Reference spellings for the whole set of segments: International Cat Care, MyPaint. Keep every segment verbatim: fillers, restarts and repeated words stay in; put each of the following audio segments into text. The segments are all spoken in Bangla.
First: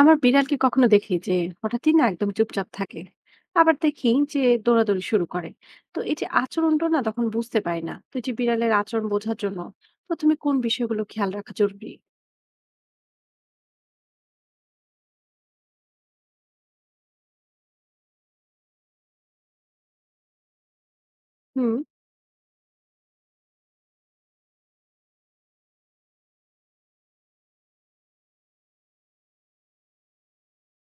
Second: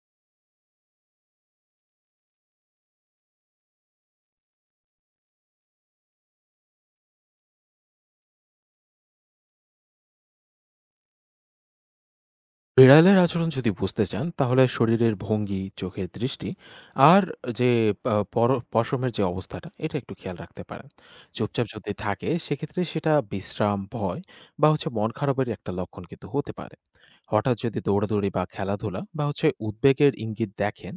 আমার বিড়ালকে কখনো দেখি যে হঠাৎই না একদম চুপচাপ থাকে, আবার দেখি যে দৌড়াদৌড়ি শুরু করে। তো এই যে আচরণটা না, তখন বুঝতে পারি না। তো এই যে বিড়ালের আচরণ বোঝার জন্য প্রথমে কোন বিষয়গুলো খেয়াল রাখা জরুরি? বিড়ালের আচরণ যদি বুঝতে চান তাহলে শরীরের ভঙ্গি, চোখের দৃষ্টি আর যে আহ, পর- পশমের যে অবস্থাটা এটা একটু খেয়াল রাখতে পারেন। চুপচাপ হুম। যদি থাকে সেক্ষেত্রে সেটা বিশ্রাম, ভয় বা হচ্ছে মন খারাপের একটা লক্ষণ কিন্তু হতে পারে। হঠাৎ যদি দৌড়াদৌড়ি বা খেলাধুলা বা হচ্ছে উদ্বেগের ইঙ্গিত দেখেন,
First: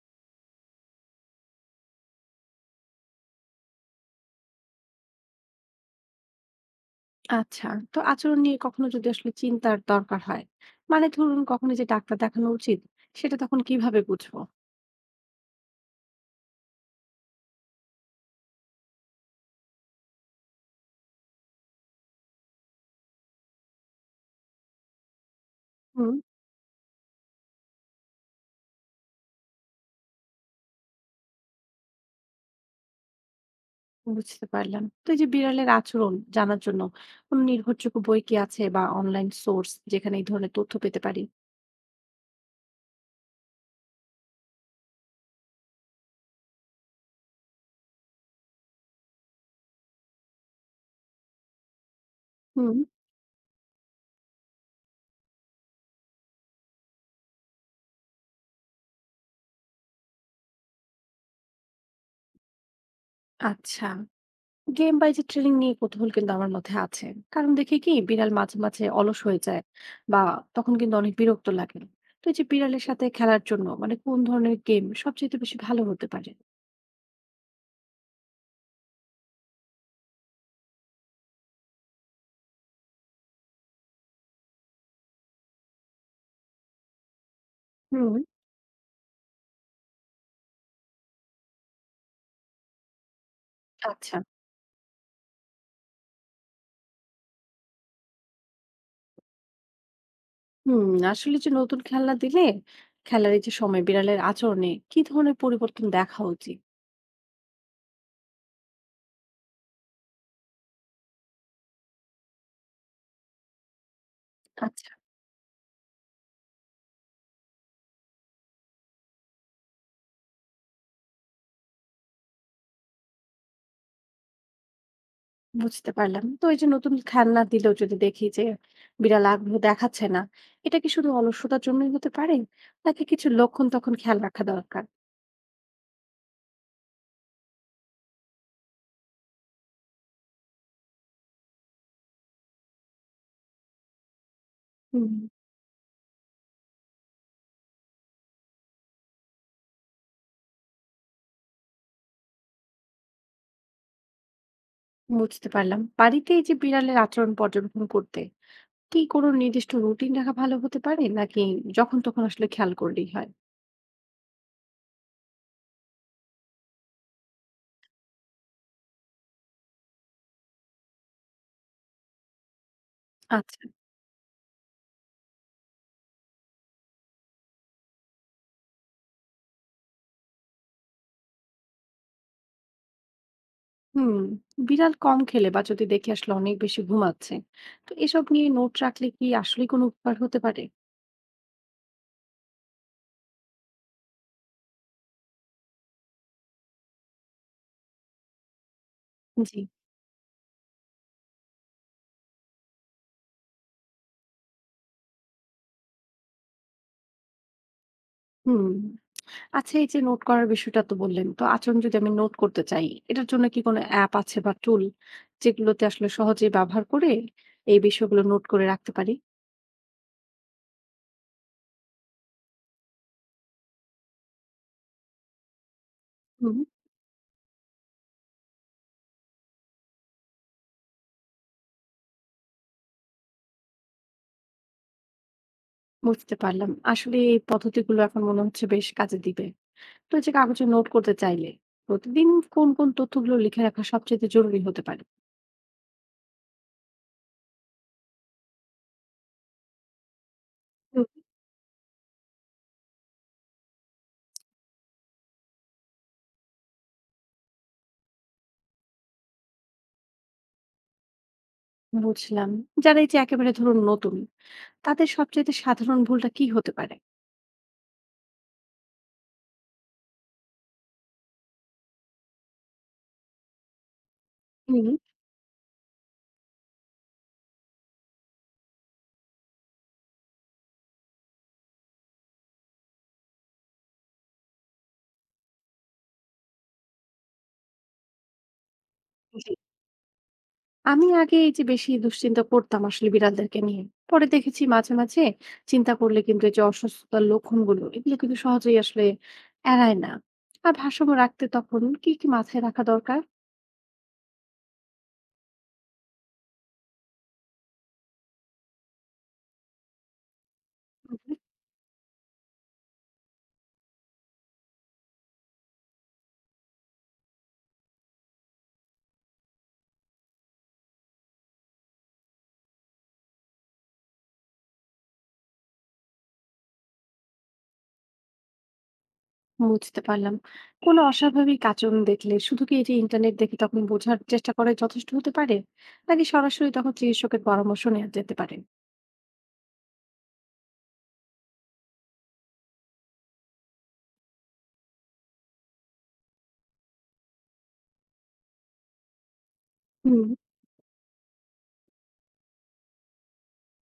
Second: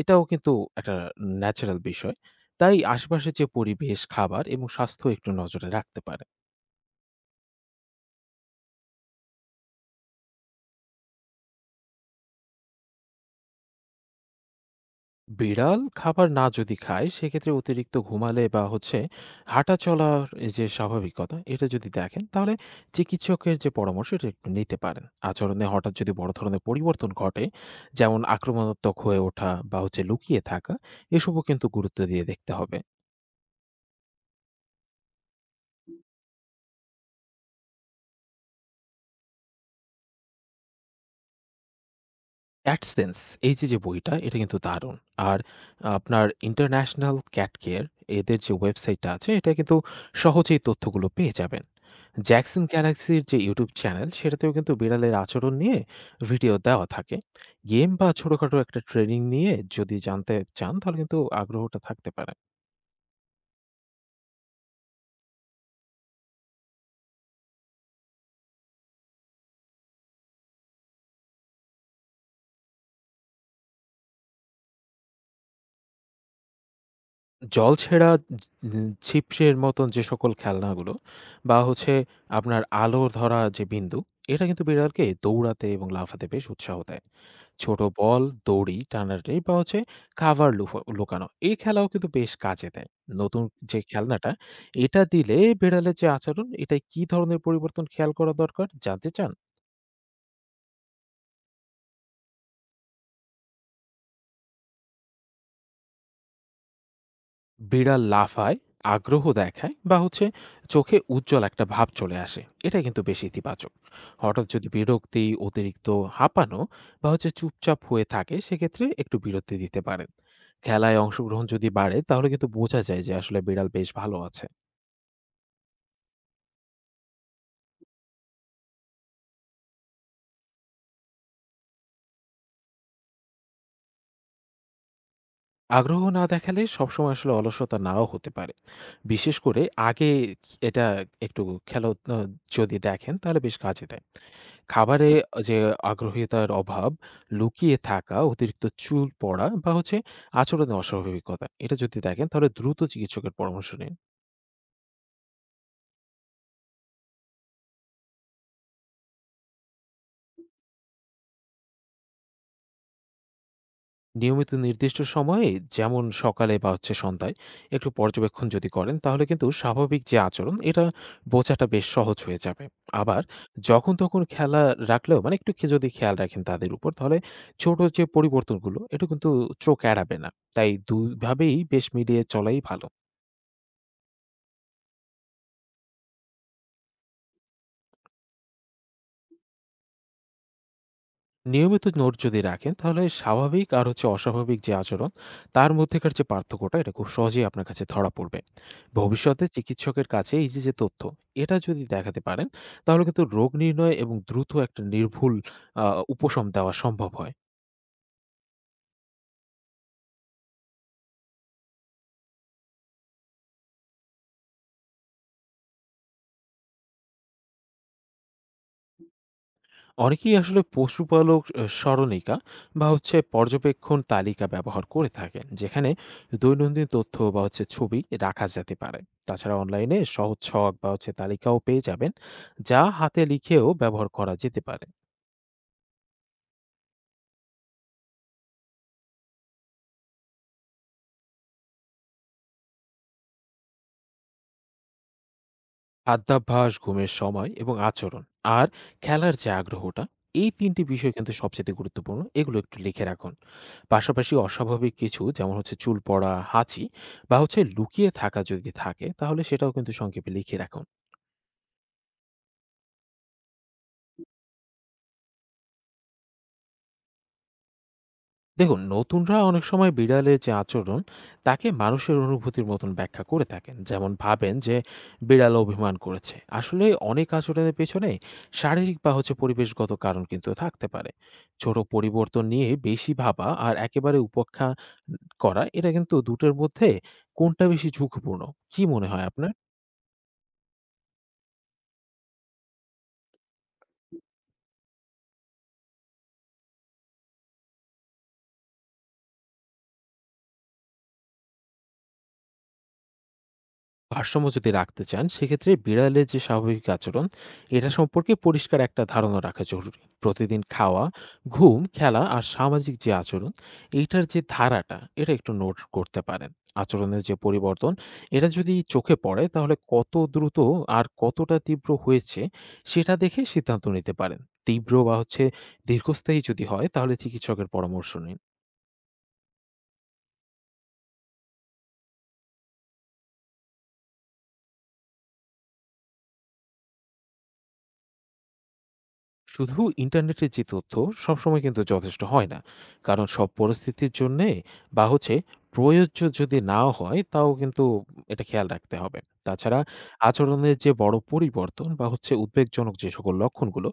এটাও কিন্তু একটা ন্যাচারাল বিষয়। তাই আশেপাশে যে পরিবেশ, খাবার এবং স্বাস্থ্য একটু নজরে রাখতে পারেন। আচ্ছা, তো আচরণ নিয়ে কখনো যদি আসলে চিন্তার দরকার হয়, মানে ধরুন কখনো যে ডাক্তার দেখানো উচিত, সেটা তখন কিভাবে বুঝবো? বিড়াল খাবার না যদি খায়, সেক্ষেত্রে অতিরিক্ত ঘুমালে বা হচ্ছে হাঁটা চলার এই যে স্বাভাবিকতা এটা যদি দেখেন তাহলে চিকিৎসকের যে পরামর্শ এটা একটু নিতে পারেন। আচরণে হঠাৎ যদি হুম। বড় ধরনের পরিবর্তন ঘটে, যেমন আক্রমণাত্মক হয়ে ওঠা বা হচ্ছে লুকিয়ে থাকা, এসবও কিন্তু গুরুত্ব দিয়ে দেখতে হবে। বুঝতে পারলাম। তো এই যে বিড়ালের আচরণ জানার জন্য কোনো নির্ভরযোগ্য বই কি আছে, বা অনলাইন সোর্স যেখানে এই ধরনের তথ্য পেতে পারি? 'অ্যাডসেন্স' এই যে, যে বইটা এটা কিন্তু দারুণ। আর আপনার ইন্টারন্যাশনাল ক্যাট কেয়ার, এদের যে ওয়েবসাইটটা আছে এটা কিন্তু সহজেই তথ্যগুলো পেয়ে যাবেন। জ্যাকসন হুম। গ্যালাক্সির যে ইউটিউব চ্যানেল সেটাতেও কিন্তু বিড়ালের আচরণ নিয়ে ভিডিও দেওয়া থাকে। গেম বা ছোটখাটো একটা ট্রেনিং নিয়ে যদি জানতে চান তাহলে কিন্তু আগ্রহটা থাকতে পারে। আচ্ছা, গেম বা এই যে ট্রেনিং নিয়ে কৌতূহল কিন্তু আমার মধ্যে আছে, কারণ দেখি কি বিড়াল মাঝে মাঝে অলস হয়ে যায় বা তখন কিন্তু অনেক বিরক্ত লাগে। তো এই যে বিড়ালের সাথে খেলার জন্য মানে কোন ধরনের গেম সবচেয়ে বেশি ভালো হতে পারে? জলছেড়া, ঝি ছিপসের মতন যে সকল খেলনাগুলো বা হচ্ছে আপনার আলো ধরা যে বিন্দু, এটা কিন্তু বিড়ালকে দৌড়াতে এবং লাফাতে বেশ উৎসাহ দেয়। ছোট হুম। বল, দড়ি টানাটানি বা হচ্ছে কাভার লুফো লুকানো, এই খেলাও কিন্তু বেশ কাজে দেয়। নতুন যে আচ্ছা। খেলনাটা, এটা দিলে বিড়ালের যে আচরণ, এটায় কি ধরনের পরিবর্তন খেয়াল করা দরকার জানতে চান? হুম। আসলে যে নতুন খেলনা দিলে খেলার এই যে সময় বিড়ালের আচরণে কি ধরনের পরিবর্তন দেখা উচিত? বিড়াল লাফায়, আগ্রহ দেখায় বা হচ্ছে চোখে উজ্জ্বল একটা ভাব চলে আসে। এটা কিন্তু বেশ ইতিবাচক। হঠাৎ যদি আচ্ছা। বিরক্তি, অতিরিক্ত হাঁপানো বা হচ্ছে চুপচাপ হয়ে থাকে, সেক্ষেত্রে একটু বিরতি দিতে পারেন। খেলায় অংশগ্রহণ যদি বাড়ে, তাহলে কিন্তু বোঝা যায় যে আসলে বিড়াল বেশ ভালো আছে। বুঝতে পারলাম, তো এই যে নতুন খেলনা দিলেও যদি দেখি যে বিড়াল আগ্রহ দেখাচ্ছে না, এটা কি শুধু অলসতার জন্যই হতে পারে, নাকি কিছু লক্ষণ তখন খেয়াল রাখা দরকার? আগ্রহ না দেখালে সবসময় আসলে অলসতা নাও হতে পারে। বিশেষ করে আগে এটা একটু খেলো আ যদি দেখেন তাহলে বেশ কাজে দেয়। খাবারে হুম। যে আগ্রহীতার অভাব, লুকিয়ে থাকা, অতিরিক্ত চুল পড়া বা হচ্ছে আচরণে অস্বাভাবিকতা, এটা যদি দেখেন তাহলে দ্রুত চিকিৎসকের পরামর্শ নিন। বুঝতে পারলাম। বাড়িতে এই যে বিড়ালের আচরণ পর্যবেক্ষণ করতে কি কোনো নির্দিষ্ট রুটিন রাখা ভালো হতে পারে? নাকি যখন তখন আসলে খেয়াল করলেই হয়? নিয়মিত নির্দিষ্ট সময়ে, যেমন সকালে বা হচ্ছে সন্ধ্যায়, একটু পর্যবেক্ষণ যদি করেন তাহলে কিন্তু স্বাভাবিক যে আচরণ এটা বোঝাটা বেশ সহজ হয়ে যাবে। আবার আচ্ছা। যখন তখন খেলা রাখলেও মানে একটু খে- যদি খেয়াল রাখেন তাদের উপর তাহলে ছোট যে পরিবর্তনগুলো এটা কিন্তু চোখ এড়াবে না। তাই দুভাবেই বেশ মিলিয়ে চলাই ভালো। হুম। বিড়াল কম খেলে বা যদি দেখি আসলে অনেক বেশি ঘুমাচ্ছে, তো এসব নিয়ে নোট রাখলে কি আসলেই কোনো উপকার হতে পারে? নিয়মিত নোট যদি রাখেন তাহলে স্বাভাবিক আর হচ্ছে অস্বাভাবিক যে আচরণ, তার মধ্যেকার যে পার্থক্যটা এটা খুব সহজেই আপনার কাছে ধরা পড়বে। ভবিষ্যতে জি। চিকিৎসকের কাছে এই যে যে তথ্য, এটা যদি দেখাতে পারেন তাহলে কিন্তু রোগ নির্ণয় এবং দ্রুত একটা নির্ভুল আহ, উপশম দেওয়া সম্ভব হয়। হুম। আচ্ছা, এই যে নোট করার বিষয়টা তো বললেন, তো আচরণ যদি আমি নোট করতে চাই, এটার জন্য কি কোনো অ্যাপ আছে বা টুল যেগুলোতে আসলে সহজেই ব্যবহার করে এই বিষয়গুলো নোট করে রাখতে পারি? অনেকেই আসলে পশুপালক আহ, সরণিকা বা হচ্ছে পর্যবেক্ষণ তালিকা ব্যবহার করে থাকেন, যেখানে হুম। দৈনন্দিন তথ্য বা হচ্ছে ছবি রাখা যেতে পারে। তাছাড়া অনলাইনে সহজ ছক বা হচ্ছে তালিকাও পেয়ে যাবেন, যা হাতে লিখেও ব্যবহার করা যেতে পারে। বুঝতে পারলাম। আসলে এই পদ্ধতিগুলো এখন মনে হচ্ছে বেশ কাজে দিবে। তো এই যে কাগজে নোট করতে চাইলে প্রতিদিন কোন, কোন তথ্যগুলো লিখে রাখা সবচাইতে জরুরি হতে পারে? খাদ্যাভ্যাস, ঘুমের সময় এবং আচরণ আর খেলার যে আগ্রহটা, এই তিনটি হুম। বিষয় কিন্তু সবচেয়ে গুরুত্বপূর্ণ, এগুলো একটু লিখে রাখুন। পাশাপাশি অস্বাভাবিক কিছু, যেমন হচ্ছে চুল পড়া, হাঁচি বা হচ্ছে লুকিয়ে থাকা যদি থাকে তাহলে সেটাও কিন্তু সংক্ষেপে লিখে রাখুন। বুঝলাম। যারা এই যে একেবারে ধরুন নতুন, তাদের সবচাইতে সাধারণ ভুলটা কি হতে পারে? দেখুন, নতুনরা অনেক সময় বিড়ালের যে আচরণ তাকে মানুষের অনুভূতির মতন ব্যাখ্যা করে থাকেন, যেমন ভাবেন যে হুম। বিড়াল অভিমান করেছে। আসলে অনেক আচরণের পেছনে শারীরিক বা হচ্ছে পরিবেশগত কারণ কিন্তু থাকতে পারে। ছোট পরিবর্তন নিয়ে বেশি ভাবা আর একেবারে উপেক্ষা করা, এটা কিন্তু দুটোর মধ্যে কোনটা বেশি ঝুঁকিপূর্ণ কি মনে হয় আপনার? জি। আমি আগে এই যে বেশি দুশ্চিন্তা করতাম আসলে বিড়ালদেরকে নিয়ে। পরে দেখেছি মাঝে মাঝে চিন্তা করলে কিন্তু এই যে অসুস্থতার লক্ষণগুলো, এগুলো কিন্তু সহজেই আসলে এড়ায় না। আর ভারসাম্য রাখতে তখন কি, কি মাথায় রাখা দরকার? ভারসাম্য যদি রাখতে চান সেক্ষেত্রে বিড়ালের যে স্বাভাবিক আচরণ, এটা সম্পর্কে পরিষ্কার একটা ধারণা রাখা জরুরি। প্রতিদিন খাওয়া, হুম। ঘুম, খেলা আর সামাজিক যে আচরণ, এইটার যে ধারাটা এটা একটু নোট করতে পারেন। আচরণের যে পরিবর্তন, এটা যদি চোখে পড়ে তাহলে কত দ্রুত আর কতটা তীব্র হয়েছে সেটা দেখে সিদ্ধান্ত নিতে পারেন। তীব্র বা হচ্ছে দীর্ঘস্থায়ী যদি হয় তাহলে চিকিৎসকের পরামর্শ নিন। বুঝতে পারলাম। কোনো অস্বাভাবিক আচরণ দেখলে শুধু কি এই যে ইন্টারনেট দেখে তখন বোঝার চেষ্টা করাই যথেষ্ট হতে পারে? নাকি সরাসরি তখন চিকিৎসকের পরামর্শ নেওয়া যেতে পারে? শুধু ইন্টারনেটের যে তথ্য সবসময় কিন্তু যথেষ্ট হয় না, কারণ সব পরিস্থিতির জন্যে বা হচ্ছে প্রযোজ্য যদি নাও হয় তাও কিন্তু এটা খেয়াল রাখতে হবে। তাছাড়া হুম। আচরণের যে বড় পরিবর্তন বা হচ্ছে উদ্বেগজনক যে সকল লক্ষণগুলো,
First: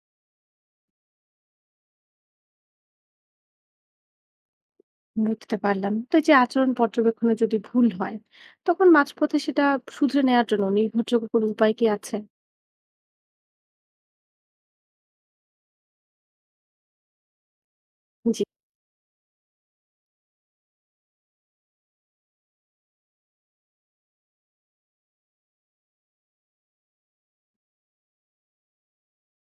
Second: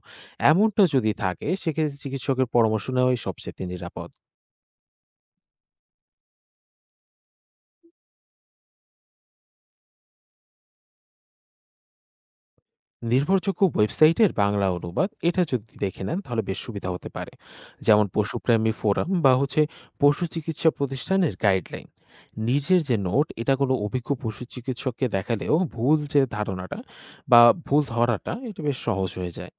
এমনটা যদি থাকে সেক্ষেত্রে চিকিৎসকের পরামর্শ নেওয়াই সবচেয়ে নিরাপদ। বুঝতে পারলাম। তো এই যে আচরণ পর্যবেক্ষণে যদি ভুল হয়, তখন মাঝপথে সেটা শুধরে নেওয়ার জন্য নির্ভরযোগ্য কোনো উপায় কি আছে? নির্ভরযোগ্য ওয়েবসাইটের বাংলা অনুবাদ এটা যদি দেখে নেন তাহলে বেশ সুবিধা হতে পারে, যেমন জি। পশুপ্রেমী ফোরাম বা হচ্ছে পশু চিকিৎসা প্রতিষ্ঠানের গাইডলাইন। নিজের যে নোট, এটা কোনো অভিজ্ঞ পশু চিকিৎসককে দেখালেও ভুল যে ধারণাটা বা ভুল ধরাটা এটা বেশ সহজ হয়ে যায়।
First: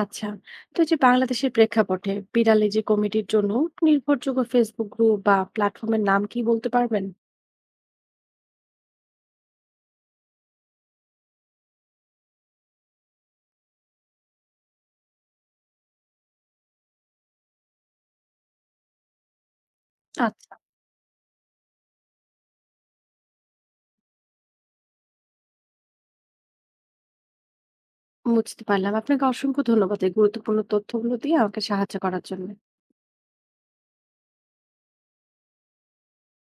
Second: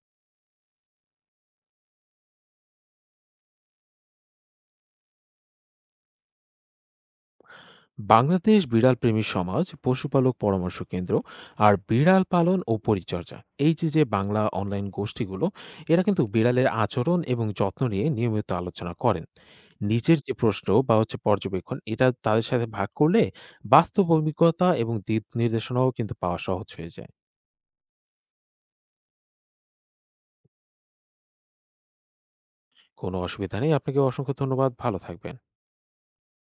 আচ্ছা। তো এই যে বাংলাদেশের প্রেক্ষাপটে বিড়াল এই যে কমিটির জন্য নির্ভরযোগ্য ফেসবুক গ্রুপ বা প্ল্যাটফর্মের নাম কি বলতে পারবেন? বাংলাদেশ বিড়ালপ্রেমী সমাজ, পশুপালক পরামর্শ কেন্দ্র আর বিড়াল পালন ও পরিচর্যা, এই যে যে বাংলা অনলাইন গোষ্ঠীগুলো, এরা কিন্তু বিড়ালের আচরণ এবং যত্ন নিয়ে নিয়মিত আলোচনা করেন। নিজের যে আচ্ছা। প্রশ্ন বা হচ্ছে পর্যবেক্ষণ এটা তাদের সাথে ভাগ করলে বাস্তব অভিজ্ঞতা এবং দিক নির্দেশনাও কিন্তু পাওয়া সহজ হয়ে যায়। বুঝতে পারলাম। আপনাকে অসংখ্য ধন্যবাদ এই গুরুত্বপূর্ণ তথ্যগুলো দিয়ে আমাকে সাহায্য করার জন্য। কোনো অসুবিধা নেই, আপনাকে অসংখ্য ধন্যবাদ, ভালো থাকবেন।